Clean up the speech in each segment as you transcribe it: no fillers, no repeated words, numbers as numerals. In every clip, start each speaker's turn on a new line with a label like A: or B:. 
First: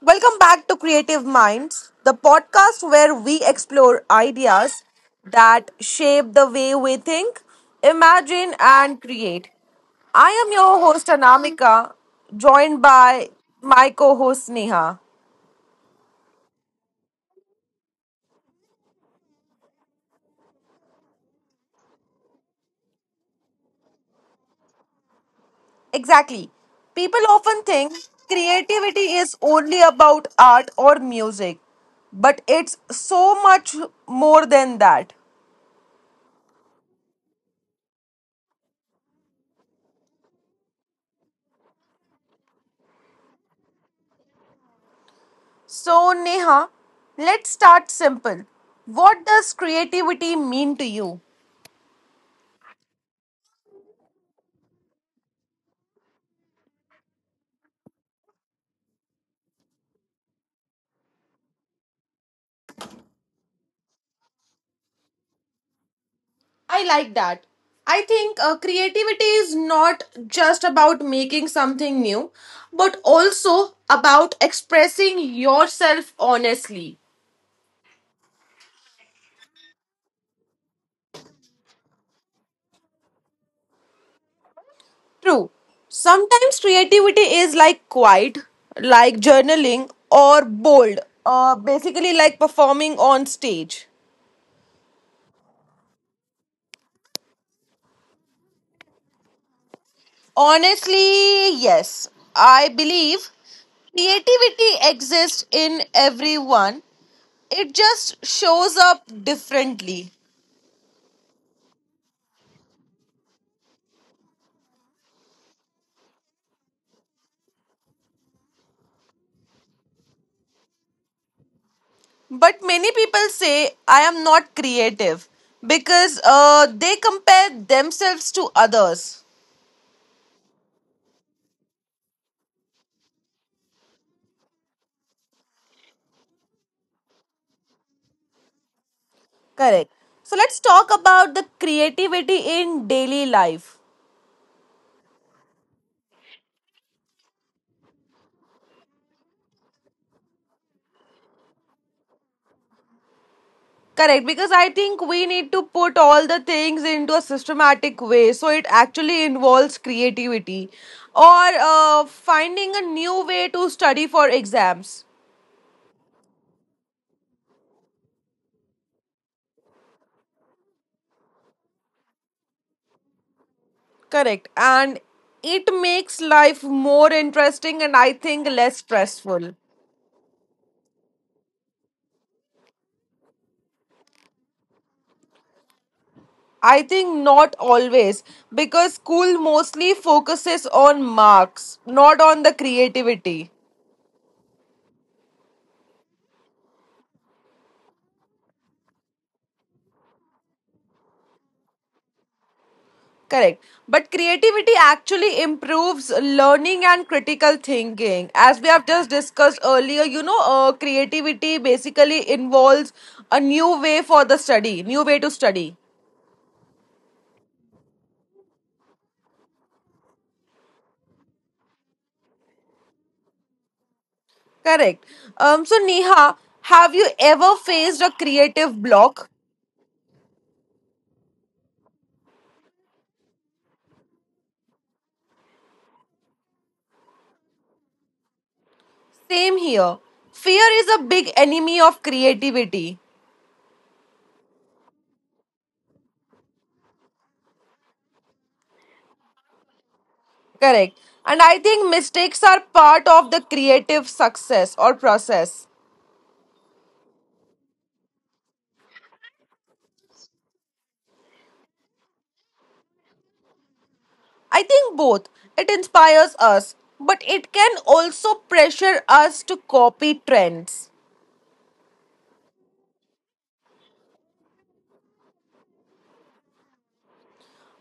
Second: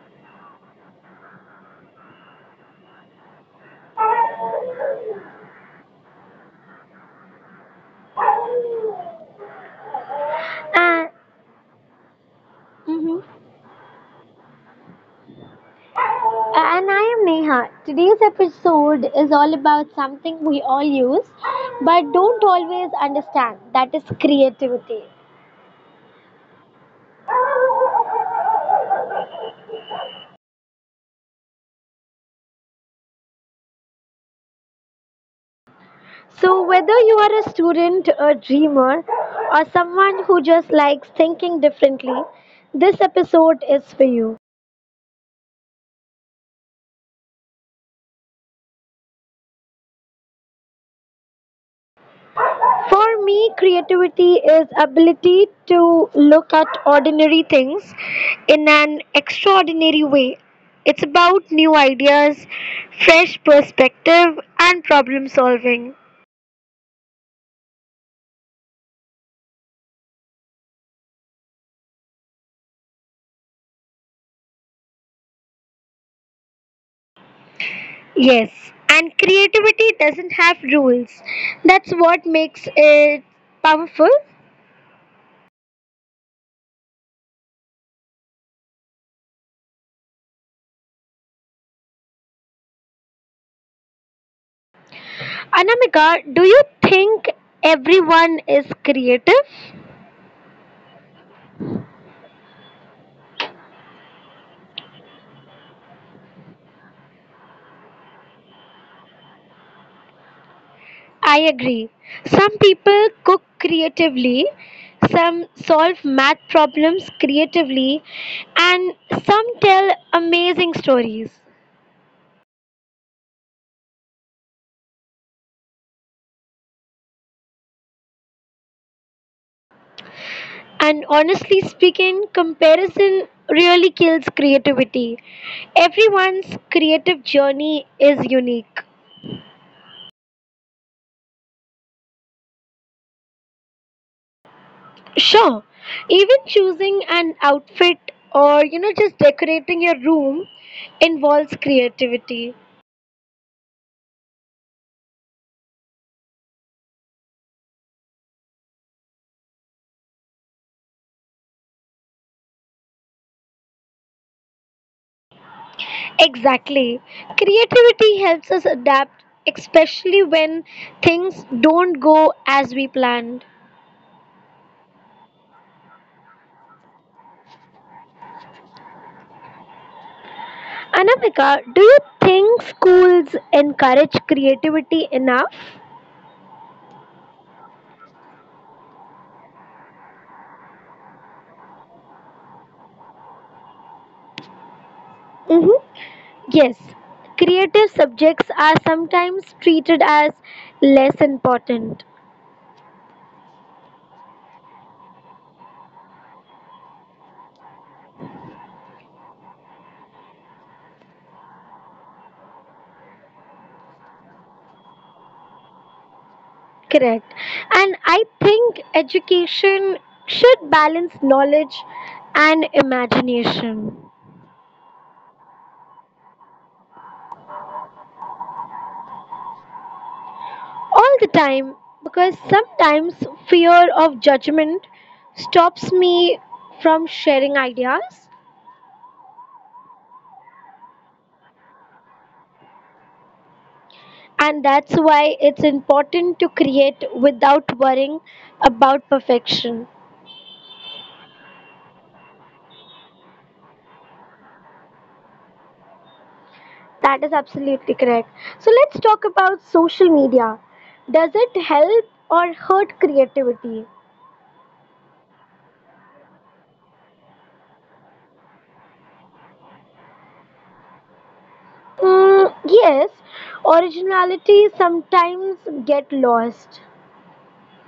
A: Welcome back to Creative Minds, the podcast where we explore ideas that shape the way we think, imagine, and create. I am your host,
B: And,
A: Anamika, joined
B: mhm.
A: by my co host, Neha.
B: And I am Neha. Today's episode is all about something we all use but don't always understand that is creativity.
A: Exactly. People often think creativity is only about art or music, but it's so much more than that.
B: So, whether you are a student, a dreamer, or someone who just likes thinking differently, this episode is for you.
A: So, Neha, let's start simple. What does creativity mean to you?
B: For me, creativity is ability to look at ordinary things in an extraordinary way. It's about new ideas, fresh perspective, and problem solving.
A: I like that. I think creativity is not just about making something new, but also about expressing yourself honestly.
B: Yes, and creativity doesn't have rules. That's what makes it powerful.
A: True. Sometimes creativity is like quiet, like journaling, or bold, basically, like performing on stage.
B: Anamika, do you think everyone is creative?
A: Honestly, yes. I believe creativity exists in everyone. It just shows up differently.
B: I agree. Some people cook creatively, some solve math problems creatively, and some tell amazing stories.
A: But many people say, I am not creative because they compare themselves to others.
B: And honestly speaking, comparison really kills creativity. Everyone's creative journey is unique.
A: Correct. So let's talk about the creativity in daily life.
B: Sure, even choosing an outfit or just decorating your room involves creativity.
A: Correct, because I think we need to put all the things into a systematic way. So it actually involves creativity or finding a new way to study for exams.
B: Exactly. Creativity helps us adapt, especially when things don't go as we planned.
A: Correct. And it makes life more interesting and I think less stressful.
B: Anamika, do you think schools encourage creativity enough?
A: I think not always because school mostly focuses on marks, not on the creativity.
B: Mhm. Yes, creative subjects are sometimes treated as less important.
A: Correct. But creativity actually improves learning and critical thinking. As we have just discussed earlier, you know, creativity basically involves a new way for the study, new way to study.
B: Correct. And I think education should balance knowledge and imagination.
A: Correct. So, Neha, have you ever faced a creative block?
B: All the time because sometimes fear of judgment stops me from sharing ideas,
A: Same here. Fear is a big enemy of creativity.
B: and that's why it's important to create without worrying about perfection.
A: Correct. And I think mistakes are part of the creative success or process.
B: That is absolutely correct. So let's talk about social media. Does it help or hurt creativity?
A: I think both. It inspires us, but it can also pressure us to copy trends.
B: Mm, yes, originality sometimes get lost.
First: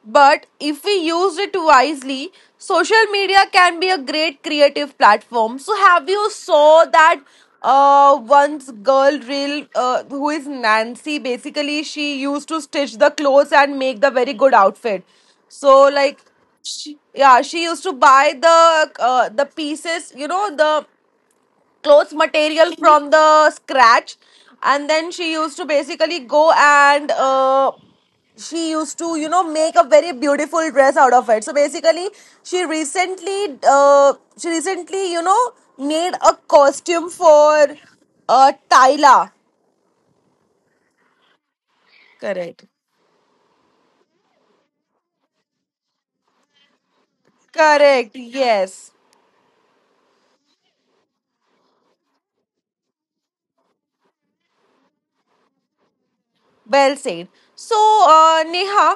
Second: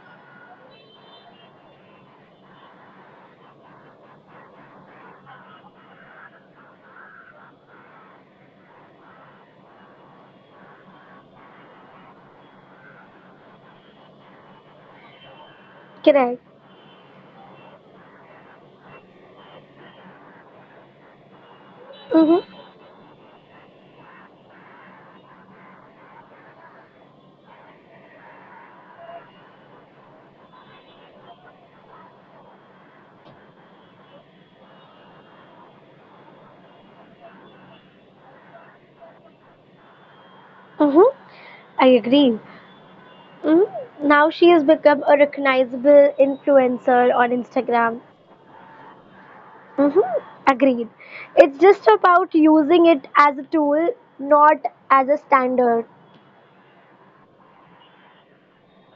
A: But if we use it wisely, social media can be a great creative platform. So, have you saw that once girl real who is Nancy? Basically, she used to stitch the clothes and make the very good outfit. So, like,
B: Correct.
A: she, yeah, she used to buy the the pieces, you know, the clothes
B: Mm-hmm,
A: material from the scratch and then she used to basically go and she used to you know make a very beautiful dress out of it so basically she recently you know made a costume for tyla.
B: mm-hmm. I agree.
A: Correct.
B: Hmm. Now she has become a recognizable influencer on Instagram.
A: Correct, yes.
B: Hmm. Agreed. It's just about using it as a tool, not as a standard.
A: Well said. So neha,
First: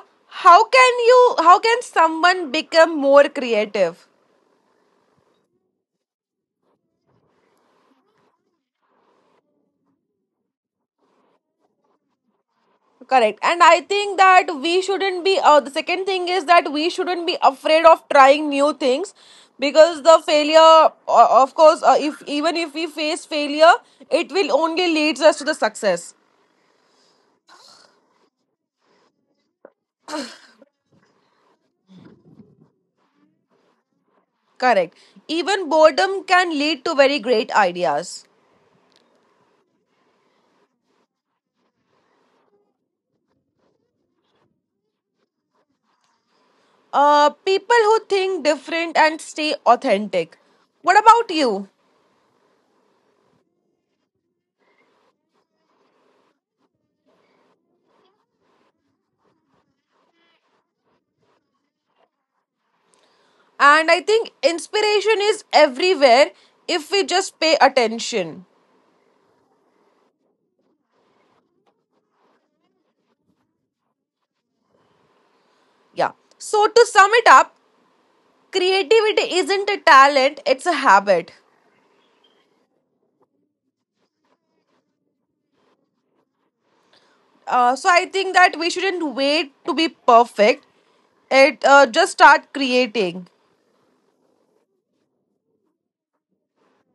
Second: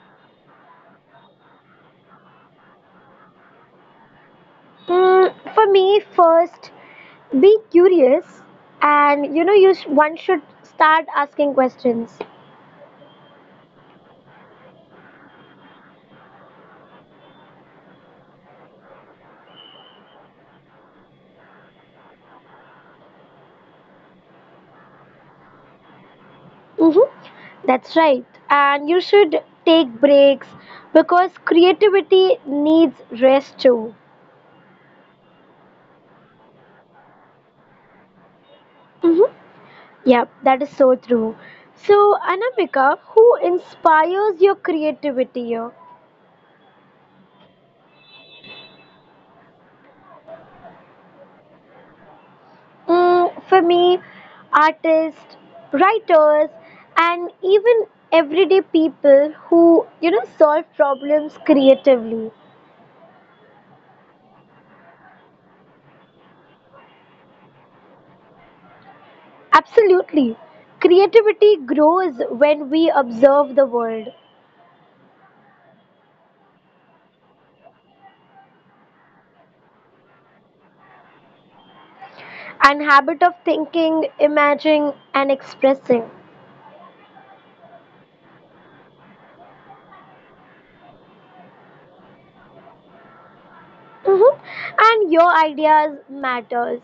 A: how can you how can someone become more creative?
B: For me, first, be curious, and one should start asking questions.
A: Correct. And I think that we shouldn't be, the second thing is that we shouldn't be afraid of trying new things because of course, if even if we face failure, it will only leads us to the success.
B: Hmm. That's right, and you should take breaks because creativity needs rest too.
A: Correct. Even boredom can lead to very great ideas.
B: Mhm. Yep, that is so true. So, Anamika, who inspires your creativity here?
A: People who think different and stay authentic. What about you?
B: For me, artists, writers, and even everyday people who, you know, solve problems creatively.
A: And I think inspiration is everywhere if we just pay attention.
B: Absolutely. Creativity grows when we observe the world
A: Yeah. So, to sum it up, creativity isn't a talent, it's a habit.
B: and habit of thinking, imagining, and expressing.
A: So I think that we shouldn't wait to be perfect, it just start creating.
B: Hmm. And your ideas matters.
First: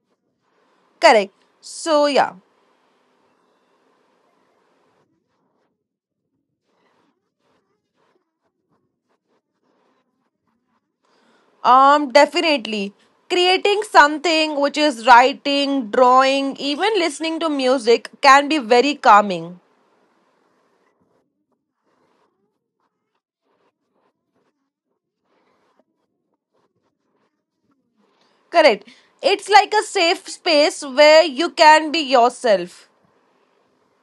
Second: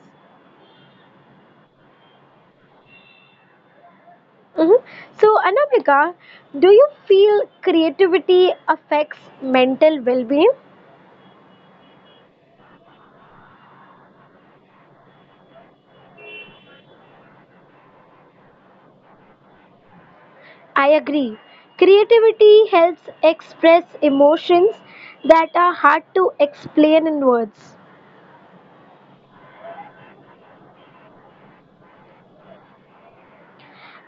A: Correct, so yeah.
B: Hmm. So, Anamika, do you feel creativity affects mental well being?
A: Um, definitely creating something which is writing, drawing, even listening to music can be very calming.
B: I agree. Creativity helps express emotions that are hard to explain in words,
A: Correct, it's like a safe space where you can be yourself.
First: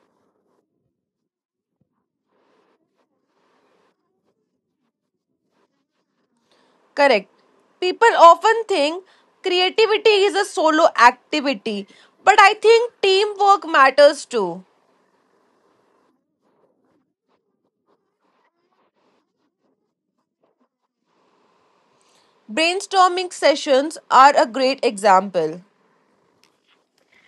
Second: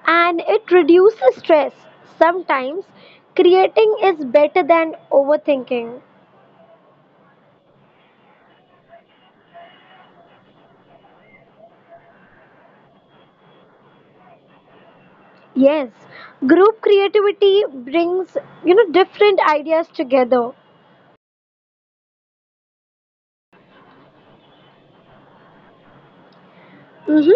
B: and it reduces stress. Sometimes creating is better than overthinking.
A: Correct. People often think creativity is a solo activity, but I think teamwork matters too.
B: Yes, group creativity brings different ideas together.
A: Brainstorming sessions are a great example.
B: Mhm.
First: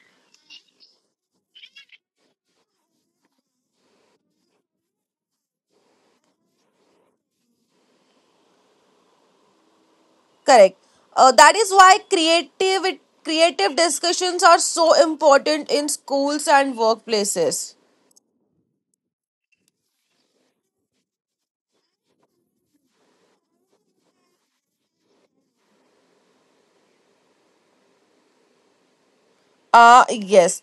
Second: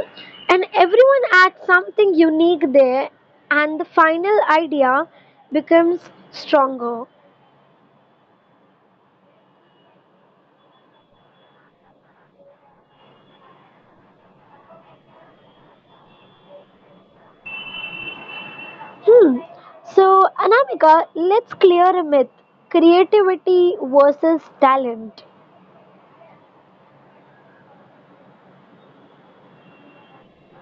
B: And everyone adds something unique there, and the final idea becomes stronger.
A: Correct. That is why creative discussions are so important in schools and workplaces.
B: Hmm. So, Anamika, let's clear a myth, creativity versus talent.
A: Ah, yes.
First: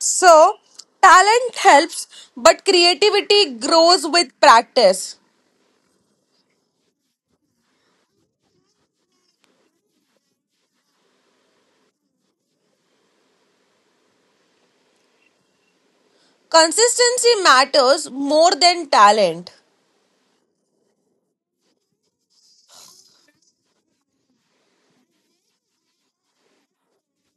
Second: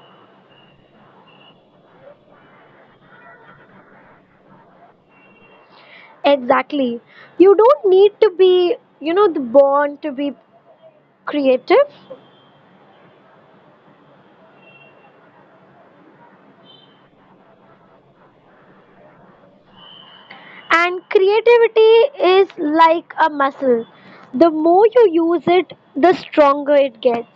A: So, talent helps, but creativity grows with practice.
B: Exactly. You don't need to be the born to be creative.
A: Consistency matters more than talent.
B: And creativity is like a muscle. The more you use it, the stronger it gets.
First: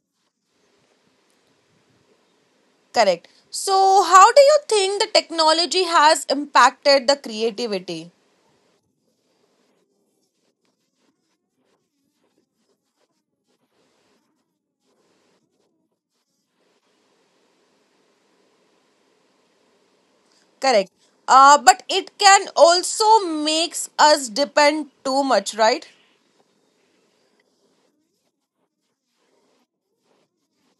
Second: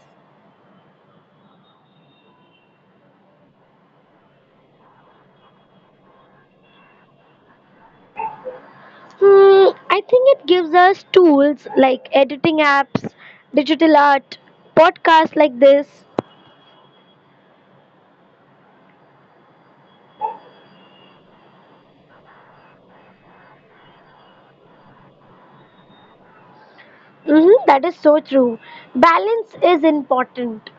A: Correct. So, how do you think the technology has impacted the creativity?
B: Hmm, I think it gives us tools like editing apps, digital art, podcasts like this.
A: Correct. But it can also makes us depend too much, right?
B: Mm-hmm, that is so true. Balance is important.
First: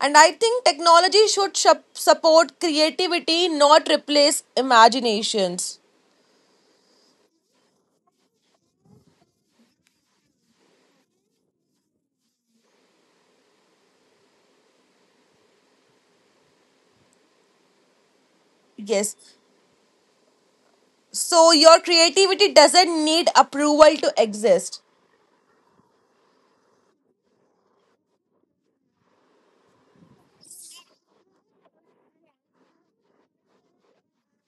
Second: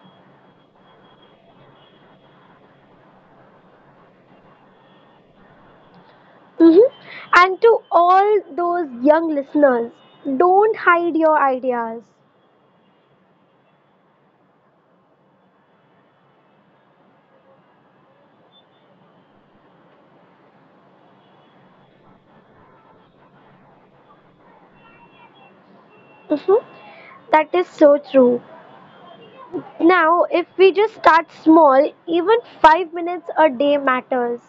A: And I think technology should support creativity, not replace imaginations.
B: Mm-hmm. And to all those young listeners, don't hide your ideas.
A: Yes. So your creativity doesn't need approval to exist.
B: Mm-hmm, that is so true. Now, if we just start small, even 5 minutes a day matters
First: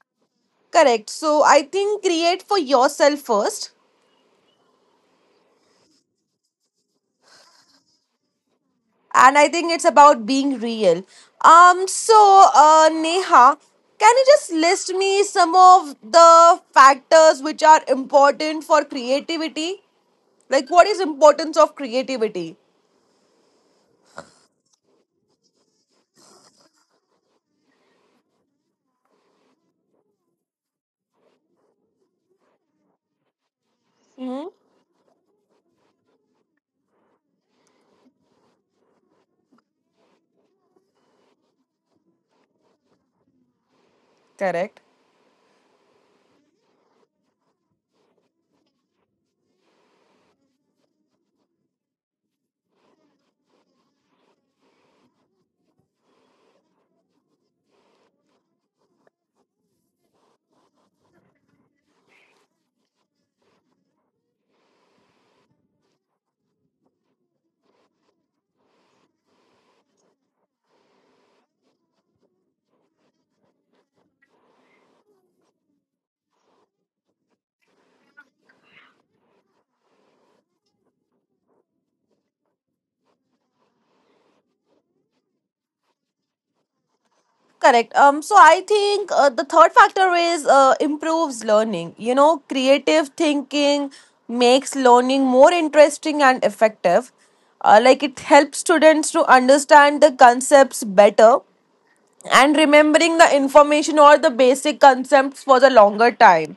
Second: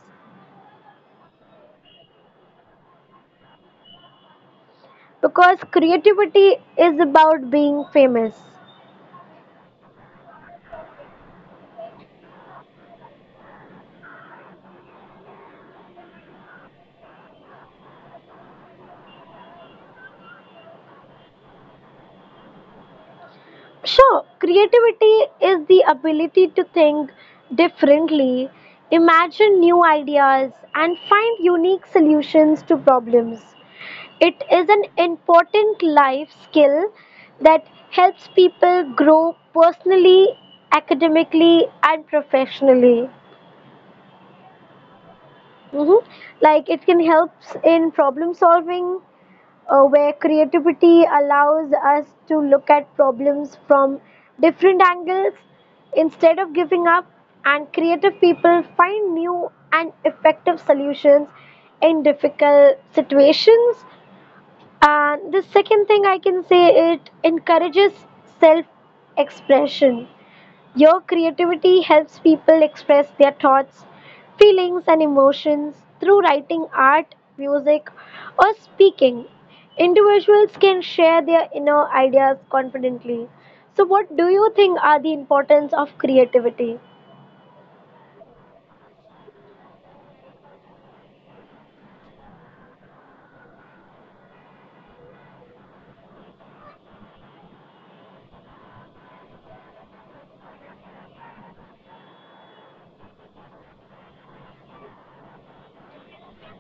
A: Correct. So I think create for yourself first.
B: because creativity is about being famous.
A: And I think it's about being real. So, Neha, can you just list me some of the factors which are important for creativity? Like, what is importance of creativity?
B: Sure, creativity is the ability to think differently, imagine new ideas, and find unique solutions to problems. It
A: Hmm.
B: is an important life skill that helps people grow personally, academically, and professionally.
A: Correct.
B: Mhm. Like it can help in problem solving, where creativity allows us to look at problems from different angles instead of giving up, and creative people find new and effective solutions in difficult situations. And the second thing I can say, it encourages self expression. Your creativity helps people express their thoughts, feelings, and emotions through writing art, music, or speaking. Individuals can share their inner ideas confidently. So, what do you think are the importance of creativity?
A: Correct. So I think the third factor is improves learning. You know, creative thinking makes learning more interesting and effective. Like it helps students to understand the concepts better and remembering the information or the basic concepts for the longer time,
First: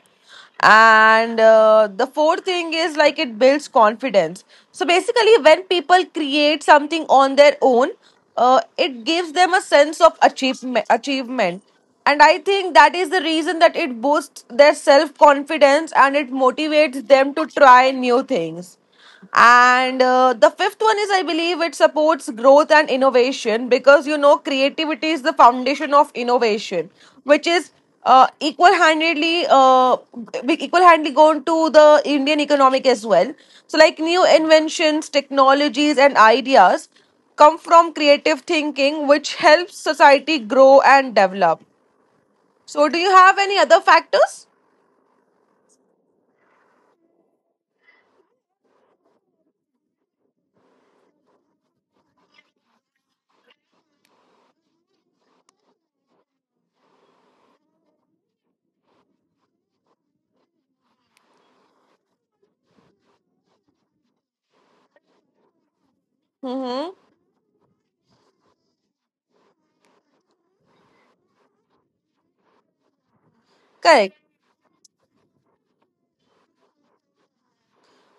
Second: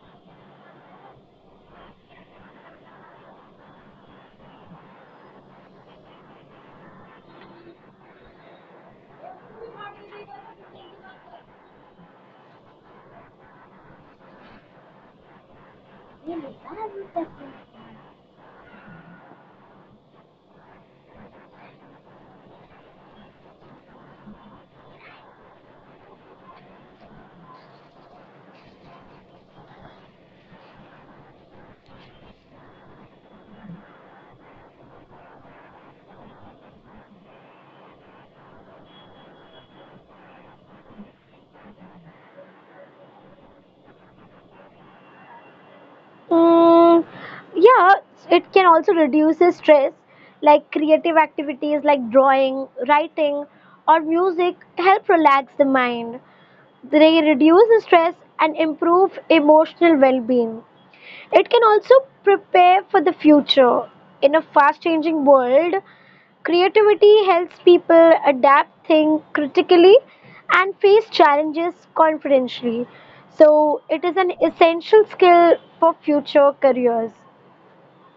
A: and the fourth thing is like it builds confidence. So basically when people create something on their own, it gives them a sense of achievement, and I think that is the reason that it boosts their self confidence and it motivates them to try new things. And the fifth one is, I believe, it supports growth and innovation, because you know creativity is the foundation of innovation, which is equal-handedly we equal-handedly gone to the Indian economic as well. So, like new inventions, technologies, and ideas come from creative thinking, which helps society grow and develop. So, do you have any other factors?
B: Mm, yeah, it can also reduce the stress. Like creative activities like drawing, writing, or music help relax the mind. They reduce stress and improve emotional well being. It can also prepare for the future. In a fast changing world,
A: Mm-hmm.
B: creativity helps people adapt, think critically, and face challenges confidently. So, it
A: Correct.
B: is an essential skill for future careers.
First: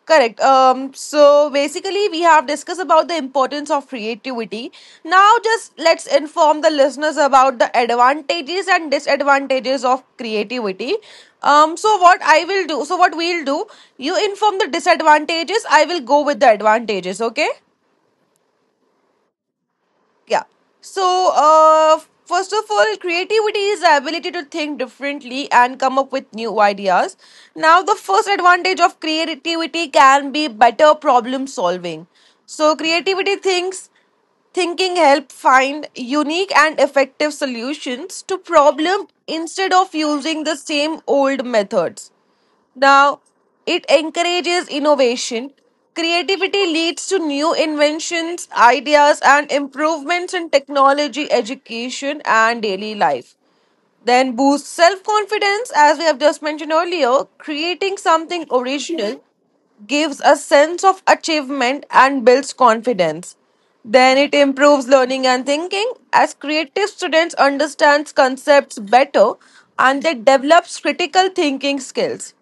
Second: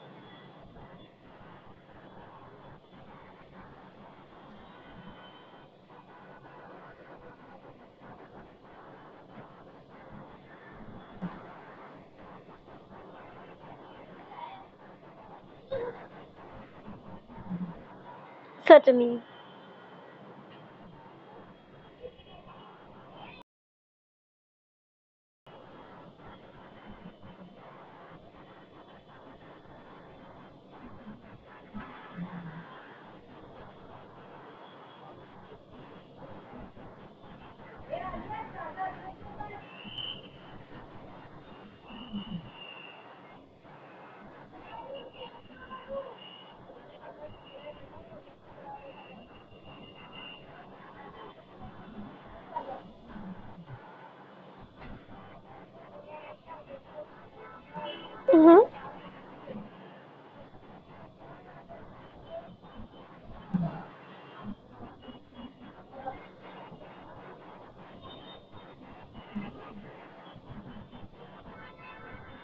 A: Correct. So basically, we have discussed about the importance of creativity. Now, just let's inform the listeners about the advantages and disadvantages of creativity. So what I will do, so what we'll do, you inform the disadvantages, I will go with the advantages, okay?
B: Certainly.
A: Yeah. So uh first of all, creativity is the ability to think differently and come up with new ideas. Now the first advantage of creativity can be better problem solving. So creativity thinks thinking help find unique and effective solutions to problem instead of using the same old methods. Now, it encourages innovation. Creativity leads to new inventions, ideas, and improvements in technology, education, and daily life. Then boosts self confidence, as we have just mentioned earlier. Creating something
B: Hmm.
A: original gives a sense of achievement and builds confidence. Then it improves learning and thinking, as creative students understands concepts better and they develops critical thinking skills.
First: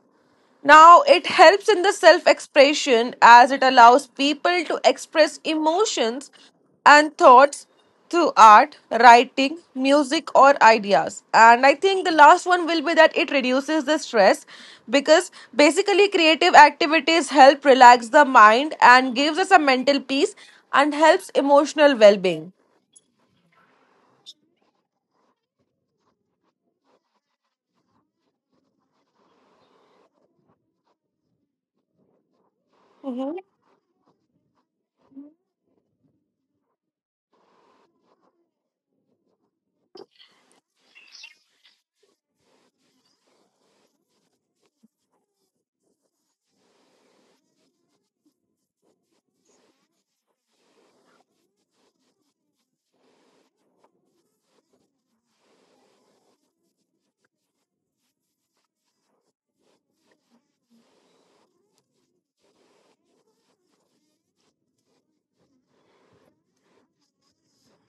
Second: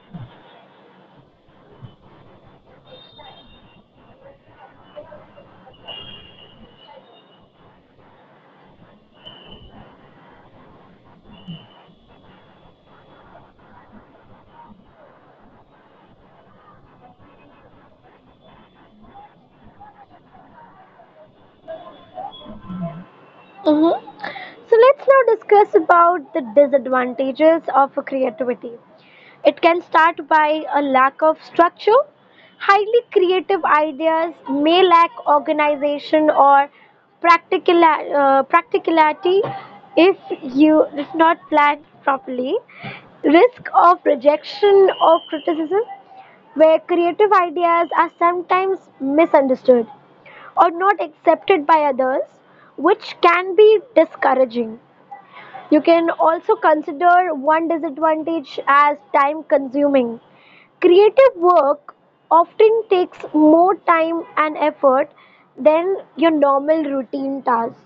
A: Now, it helps in the self expression as it allows people to express emotions and thoughts through art, writing, music, or ideas. And I think the last one will be that it reduces the stress, because basically, creative activities help relax the mind and gives us a mental peace and helps emotional well being.
B: Hmm. So, let's now discuss about the disadvantages of creativity. It can start by a lack of structure. Highly creative ideas may lack organization or practicality if if not planned properly. Risk of rejection or criticism, where creative ideas are sometimes misunderstood or not accepted by others, which can be discouraging. You can also consider one disadvantage as time consuming. Creative work often takes more time and effort than your normal routine tasks.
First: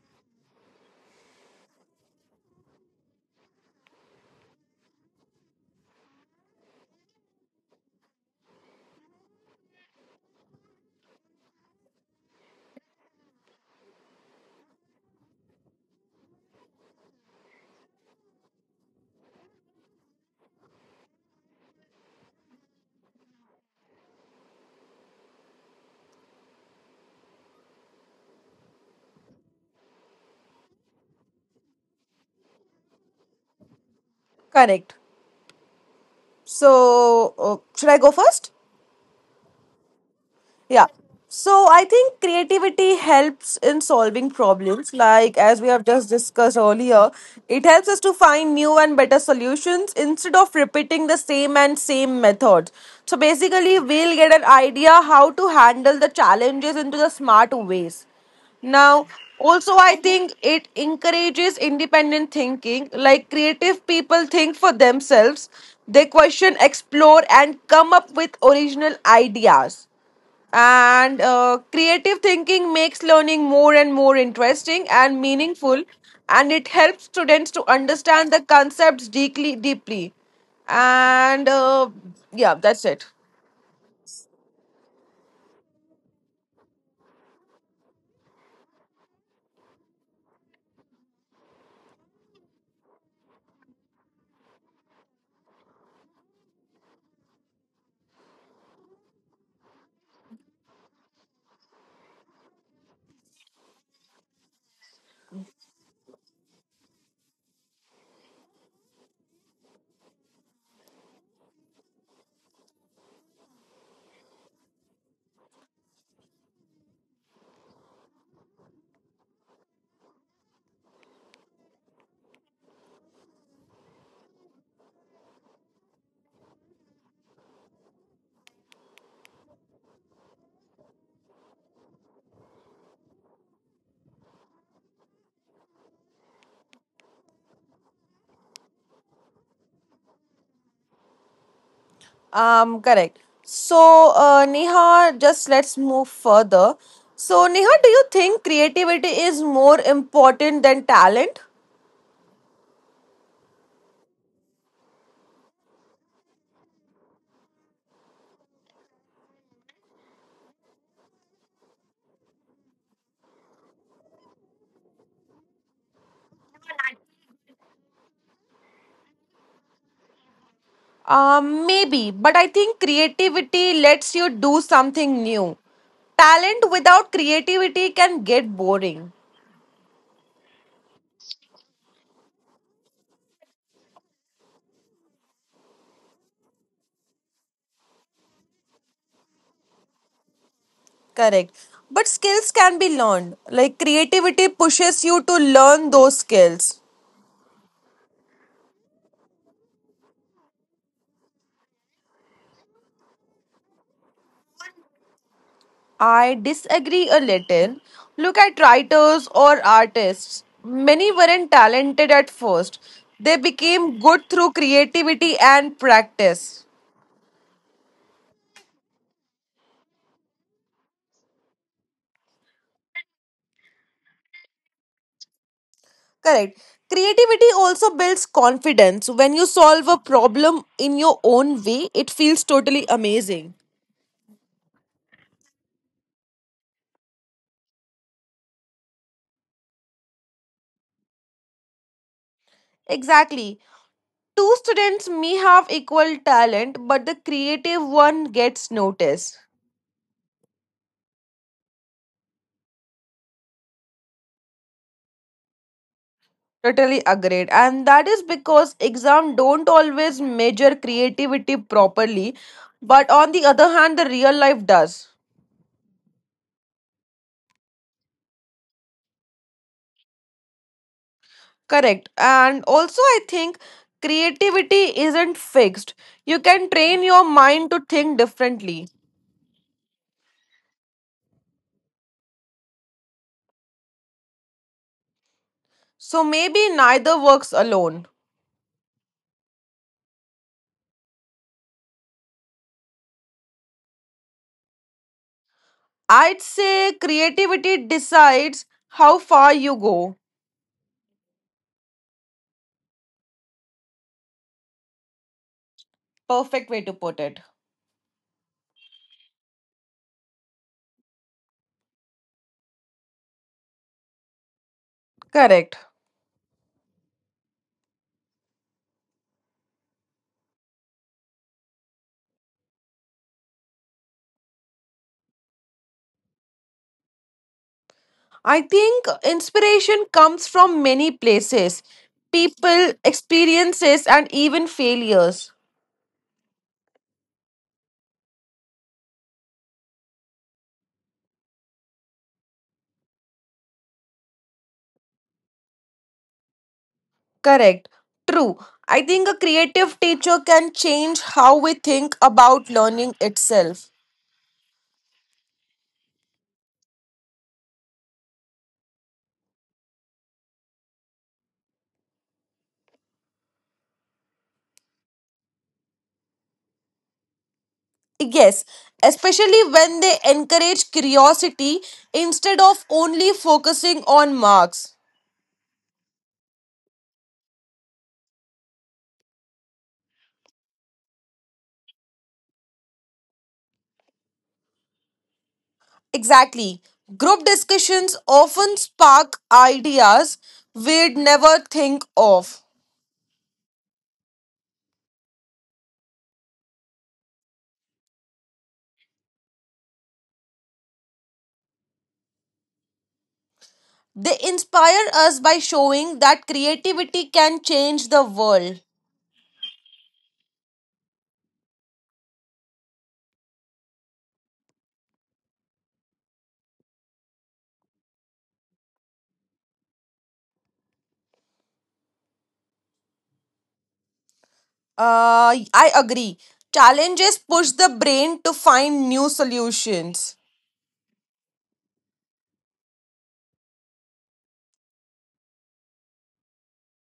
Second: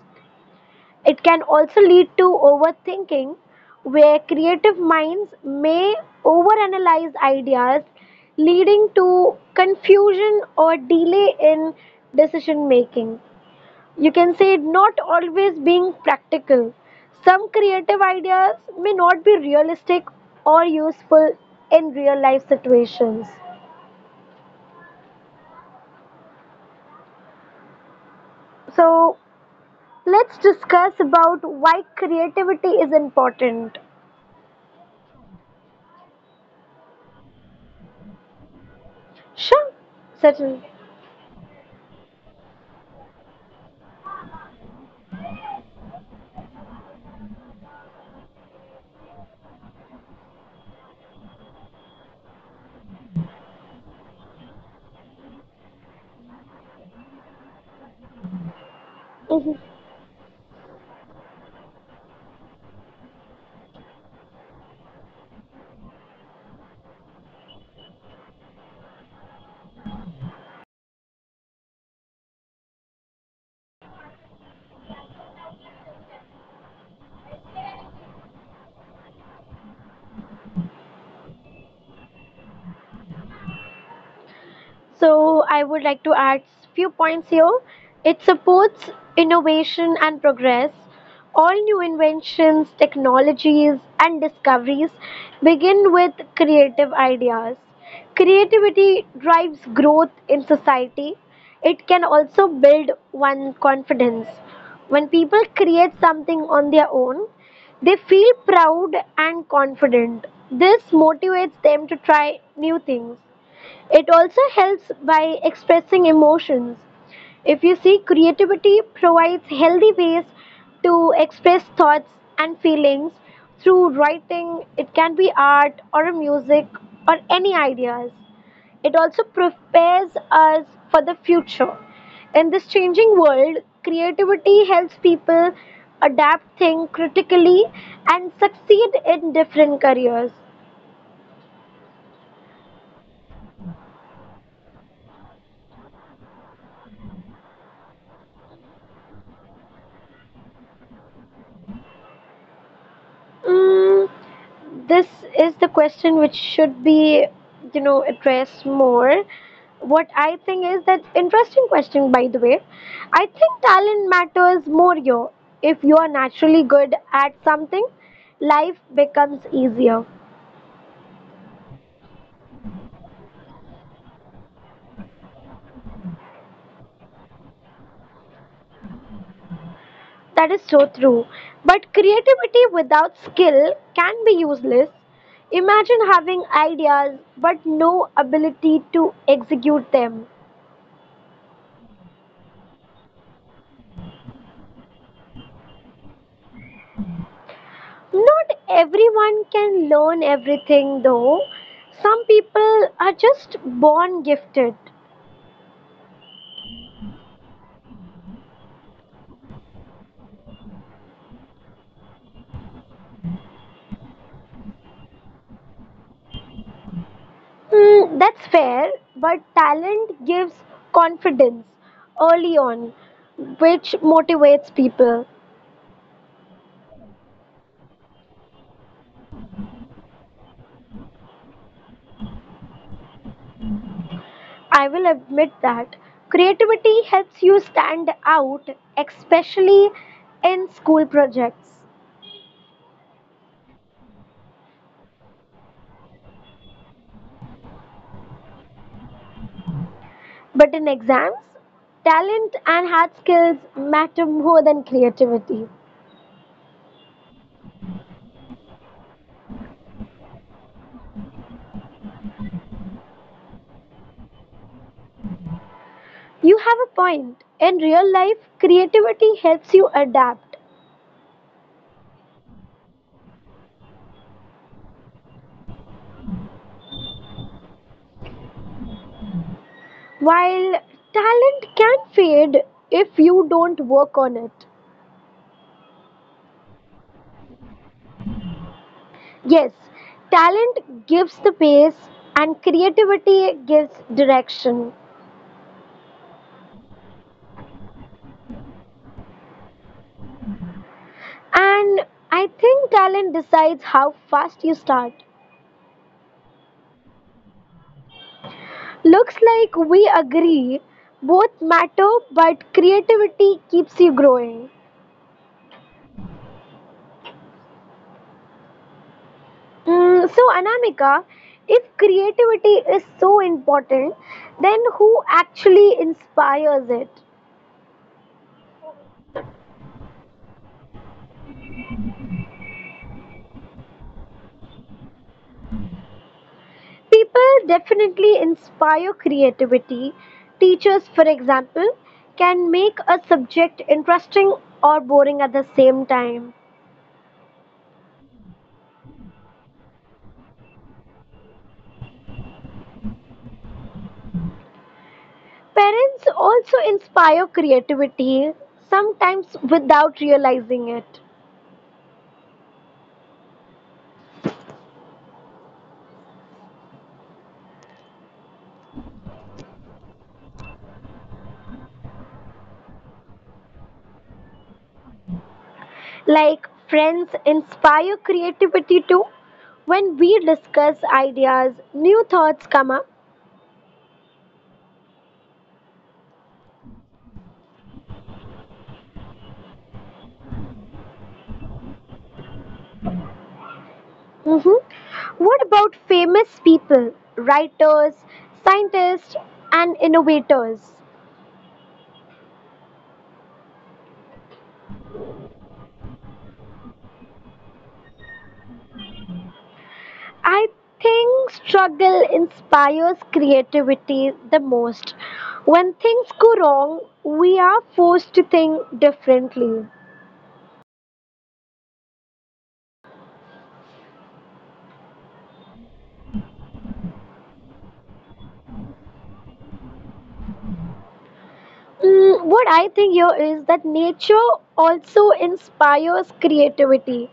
B: It can also lead to overthinking, where creative minds may overanalyze ideas, leading to confusion or delay in decision making. You can say not always being practical. Some creative ideas may not be realistic or useful in real life situations. So, let's discuss about why creativity is important.
A: Correct. So, should I go first?
B: Sure, settle.
A: Yeah. So I think creativity helps in solving problems. Like as we have just discussed earlier, it helps us to find new and better solutions instead of repeating the same and same method. So basically, we'll get an idea how to handle the challenges into the smart ways. Now, also, I think it encourages independent thinking. Like creative people think for themselves, they question, explore, and come up with original ideas. And creative thinking makes learning more and more interesting and meaningful, and it helps students to understand the concepts deeply, deeply. And yeah, that's it.
B: So I would like to add few points here. It supports innovation and progress. All new inventions, technologies, and discoveries begin with creative ideas. Creativity drives growth in society. It can also build one confidence. When people create something on their own, they feel proud and confident. This motivates them to try new things. It also helps by expressing emotions. If you see, creativity provides healthy ways to express thoughts and feelings through writing. It can be art or a music or any ideas. It also prepares us for the future. In this changing world, creativity helps people adapt, think critically, and succeed in different careers.
A: Correct. So, Neha, just let's move further. So, Neha, do you think creativity is more important than talent?
B: Mm, this is the question which should be addressed more. What I think is that, interesting question by the way, I think talent matters more, yo. If you are naturally good at something, life becomes easier.
A: Maybe, but I think creativity lets you do something new. Talent without creativity can get boring.
B: That is so true, but creativity without skill can be useless. Imagine having ideas but no ability to execute them.
A: Correct. But skills can be learned. Like creativity pushes you to learn those skills.
B: Not everyone can learn everything though. Some people are just born gifted.
A: I disagree a little. Look at writers or artists. Many weren't talented at first, they became good through creativity and practice.
B: Hmm, that's fair, but talent gives confidence early on, which motivates people.
A: Correct. Creativity also builds confidence. When you solve a problem in your own way, it feels totally amazing.
B: I will admit that. Creativity helps you stand out, especially in school projects.
A: Exactly. Two students may have equal talent, but the creative one gets noticed.
B: But in exams, talent and hard skills matter more than creativity.
A: Totally agreed. And that is because exam don't always measure creativity properly, but on the other hand, the real life does.
B: You have a point. In real life, creativity helps you adapt,
A: Correct. And also, I think creativity isn't fixed. You can train your mind to think differently.
B: while talent can fade if you don't work on it.
A: So maybe neither works alone.
B: Yes, talent gives the pace, and creativity gives direction.
A: I'd say creativity decides how far you go.
B: And I think talent decides how fast you start.
A: Perfect way to put it.
B: Looks like we agree, both matter, but creativity keeps you growing.
A: Correct.
B: So, Anamika, if creativity is so important, then who actually inspires it?
A: I think inspiration comes from many places, people, experiences, and even failures.
B: People definitely inspire creativity. Teachers, for example, can make a subject interesting or boring at the same time.
A: Correct. True. I think a creative teacher can change how we think about learning itself.
B: Parents also inspire creativity, sometimes without realizing it.
A: Yes, especially when they encourage curiosity instead of only focusing on marks.
B: Like friends inspire creativity too. When we discuss ideas, new thoughts come up.
A: Exactly. Group discussions often spark ideas we'd never think of.
B: Mhm. What about famous people, writers, scientists, and innovators?
A: They inspire us by showing that creativity can change the world.
B: I think struggle inspires creativity the most. When things go wrong, we are forced to think differently.
A: I agree. Challenges push the brain to find new solutions.
B: What I think here is that nature also inspires creativity,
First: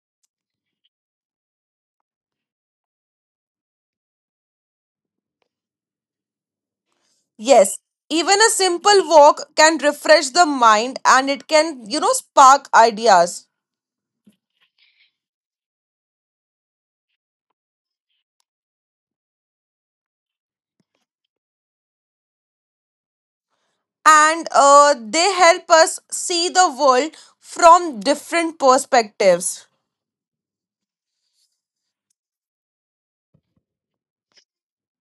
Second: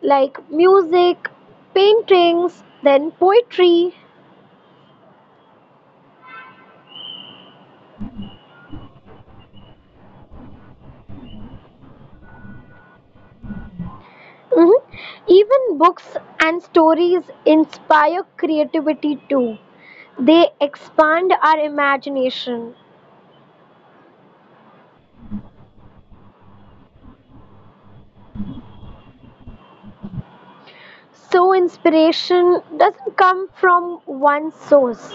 B: like music, paintings, then poetry.
A: Yes, even a simple walk can refresh the mind and it can, you know, spark ideas.
B: Mhm. Even books and stories inspire creativity too. They expand our imagination.
A: And they help us see the world from different perspectives.
B: So, inspiration doesn't come from one source.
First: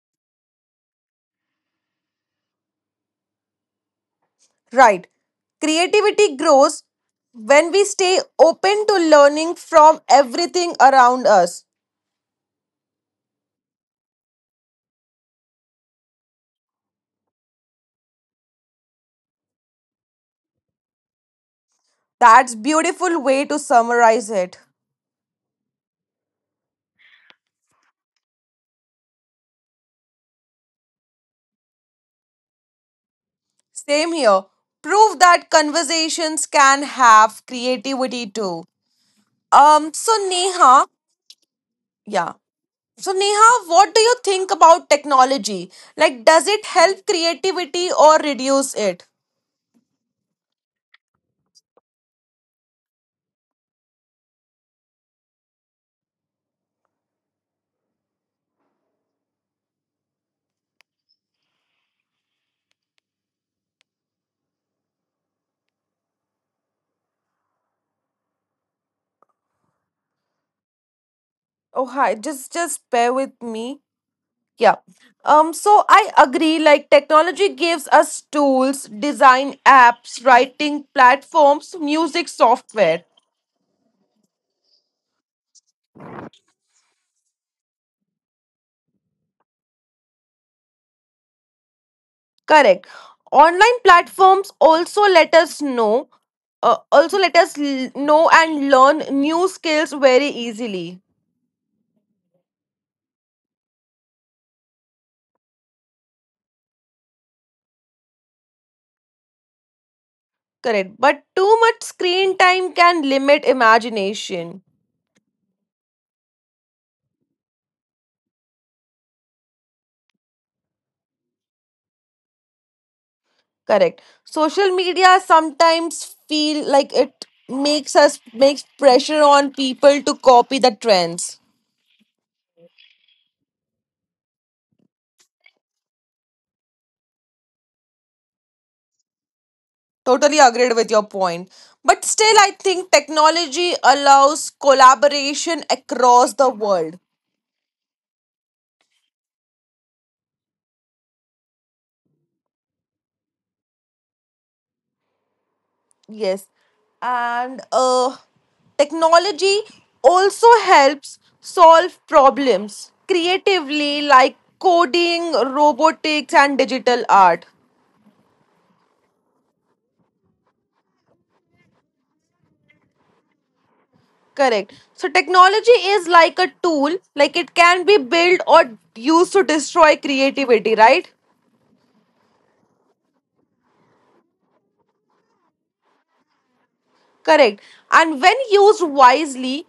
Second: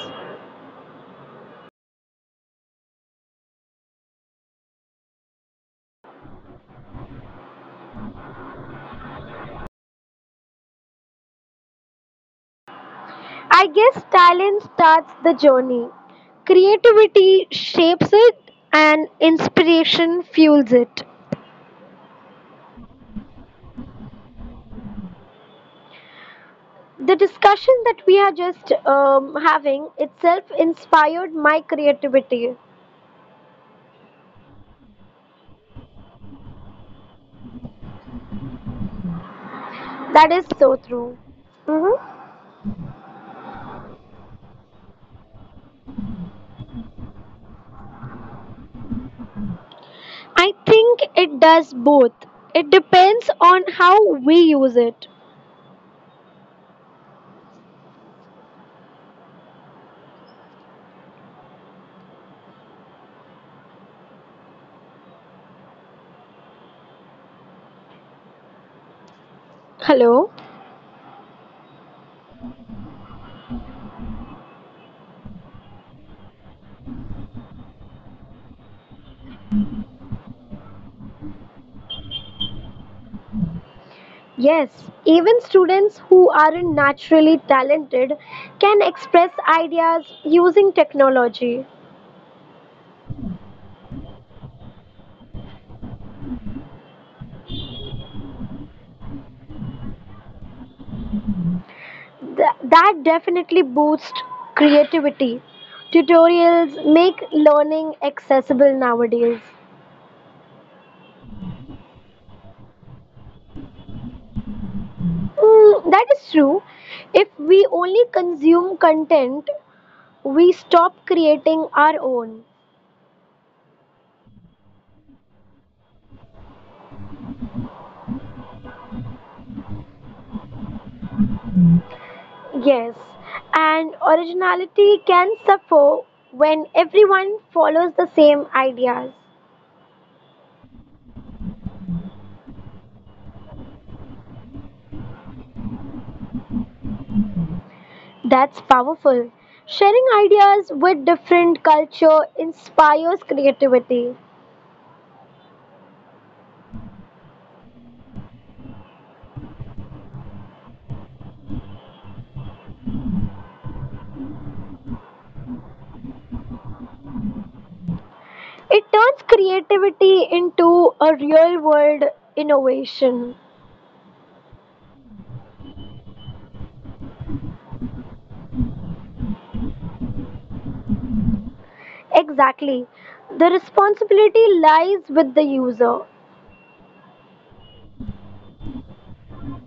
A: Right. Creativity grows when we stay open to learning from everything around us.
B: I guess talent starts the journey. Creativity shapes it and inspiration fuels it.
A: That's beautiful way to summarize it.
B: The discussion that we are just having itself inspired my creativity.
A: Same here. Prove that conversations can have creativity too. So
B: That is so
A: Neha,
B: true. Mhm.
A: yeah. So Neha, what do you think about technology? Like does it help creativity or reduce it?
B: I think it does both. It depends on how we use it. Hello?
A: Oh hi, just bear with me. Yeah. So I agree, like technology gives us tools, design apps, writing platforms, music software.
B: Yes, even students who aren't naturally talented can express ideas using technology.
A: Correct. Online platforms also let us know, also know and learn new skills very easily.
B: That definitely boosts creativity. Tutorials make learning accessible nowadays.
A: Correct. But too much screen time can limit imagination.
B: That is true. If we only consume content, we stop creating our own.
A: Correct. Social media sometimes feel like it makes us makes pressure on people to copy the trends.
B: Yes, and originality can suffer when everyone follows the same ideas.
A: Totally agreed with your point. But still, I think technology allows collaboration across the world.
B: That's powerful. Sharing ideas with different culture inspires creativity.
A: Yes. And technology also helps solve problems creatively, like coding, robotics, and digital art.
B: It turns creativity into a real world innovation.
A: Correct. So, technology is like a tool, like it can be built or used to destroy creativity, right?
B: Exactly. The responsibility lies with the user,
A: Correct. And when used wisely,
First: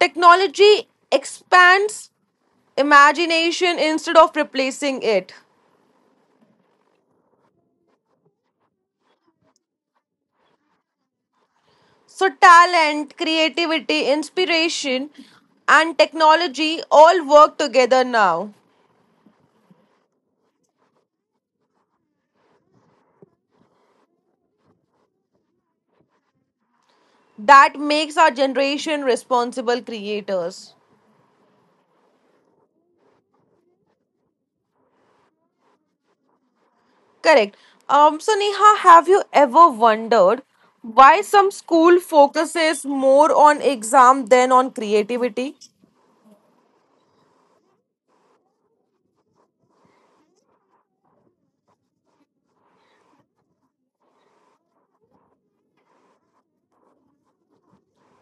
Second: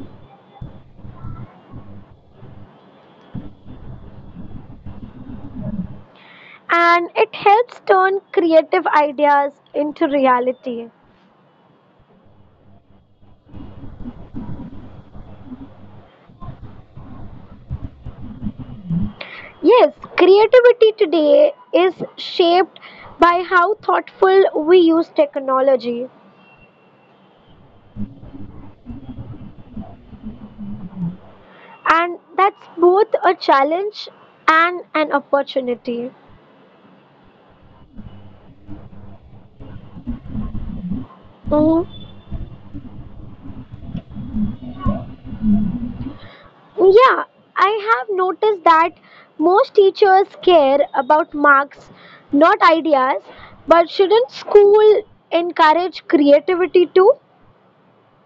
A: technology expands imagination instead of replacing it.
B: and it helps turn creative ideas into reality.
A: So, talent, creativity, inspiration, and technology all work together now.
B: Yes, creativity today is shaped by how thoughtful we use technology,
A: That makes our generation responsible creators.
B: and that's both a challenge and an opportunity.
A: Correct. So, Neha, have you ever wondered why some school
B: Mhm.
A: focuses more on exam than on creativity?
B: Yeah, I have noticed that most teachers care about marks, not ideas, but shouldn't school encourage creativity too?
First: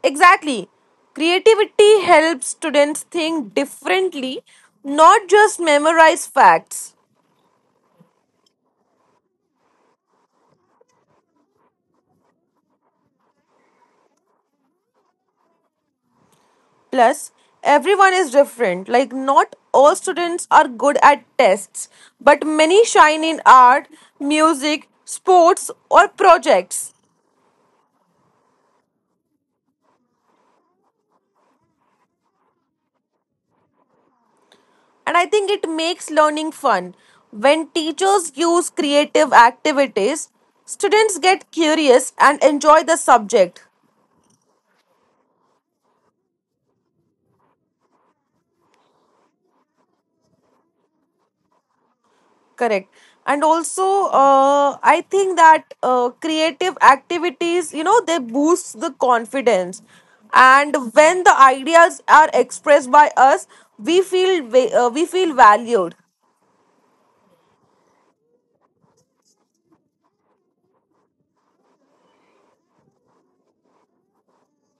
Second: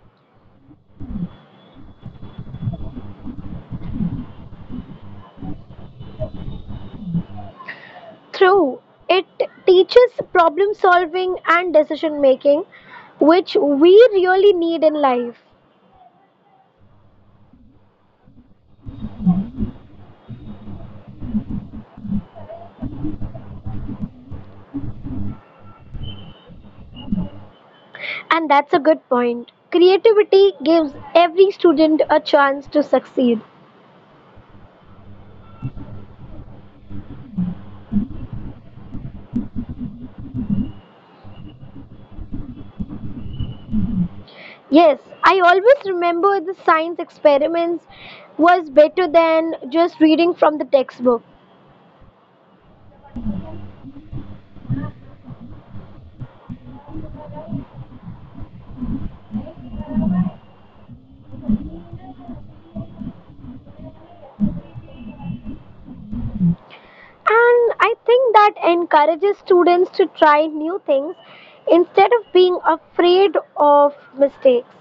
A: Exactly. Creativity helps students think differently, not just memorize facts.
B: True, it teaches problem solving and decision making, which we really need in life.
A: Plus, everyone is different. Like, not all students are good at tests, but many shine in art, music, sports, or projects.
B: And that's a good point. Creativity gives every student a chance to succeed.
A: And I think it makes learning fun. When teachers use creative activities, students get curious and enjoy the subject.
B: Yes, I always remember the science experiments was better than just reading from the textbook.
A: Correct. And also, I think that creative activities, you know, they boost the confidence. And when the ideas are expressed by us, we feel valued.
B: And I think that encourages students to try new things instead of being afraid of mistakes.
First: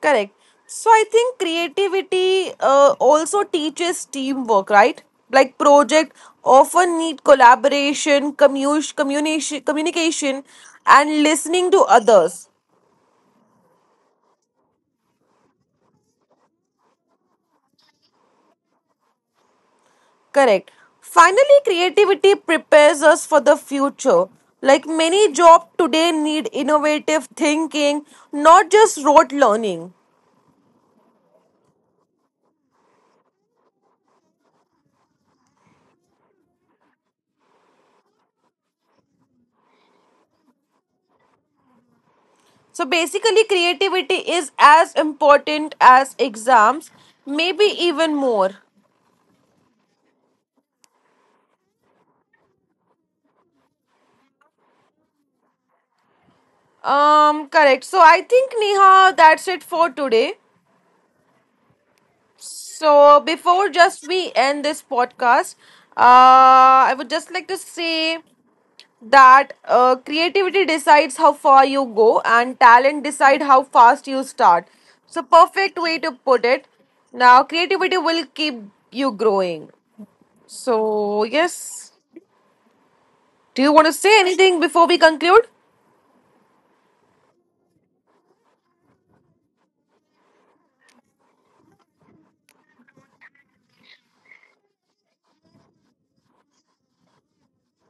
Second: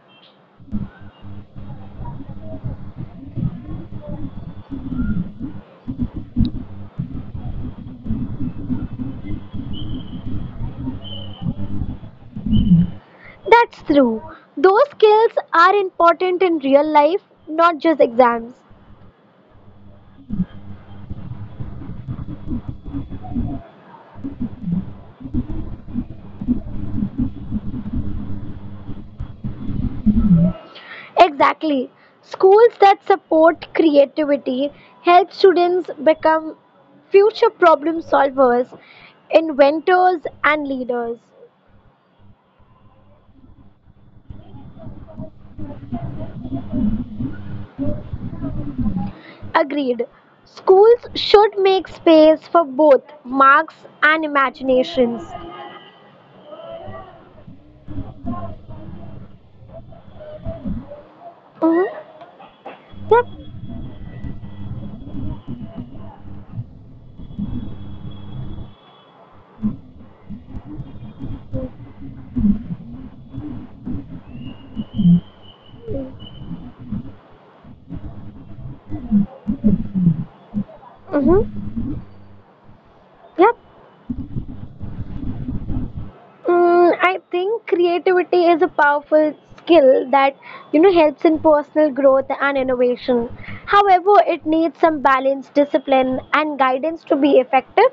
A: Correct. So I think creativity also teaches teamwork, right? Like project often need collaboration, communication, and listening to others.
B: That's true. Those skills are important in real life, not just exams.
A: Correct. Finally, creativity prepares us for the future. Like many jobs today need innovative thinking, not just rote learning.
B: Exactly. Schools that support creativity help students become future problem solvers, inventors, and leaders.
A: So basically, creativity is as important as exams, maybe even more.
B: Agreed. Schools should make space for both marks and imaginations.
A: Correct. So I think Neha, that's it for today.
B: Mm-hmm.
A: So
B: Yep.
A: before just we end this podcast, I would just like to say that creativity decides how far you go and talent decide how fast you start. So perfect way to put it. Now creativity will keep you growing. So
B: Mm-hmm.
A: yes,
B: Yep.
A: do you want to say anything before we conclude?
B: I think creativity is a powerful skill that helps in personal growth and innovation. However, it needs some balance, discipline, and guidance to be effective.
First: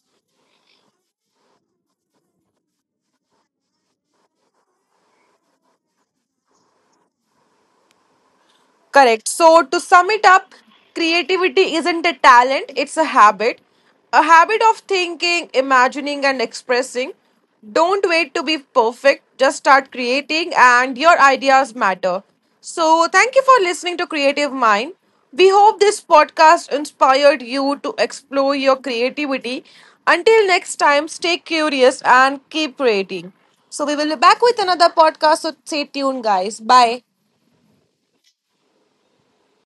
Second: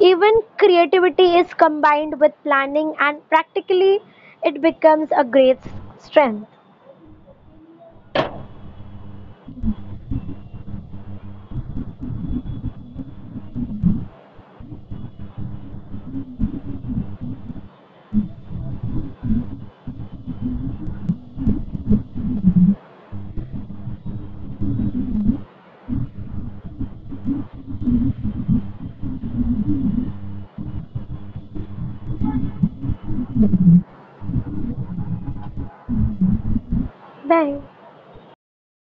B: Even creativity is combined with planning, and practically, it becomes a great strength.
A: Correct. So, to sum it up, creativity isn't a talent, it's a habit. A habit of thinking, imagining, and expressing. Don't wait to be perfect, just start creating, and your ideas matter. So, thank you for listening to Creative Mind. We hope this podcast inspired you to explore your creativity. Until next time, stay curious and keep creating. So, we will be back with another podcast, so stay tuned, guys. Bye.
B: Bye.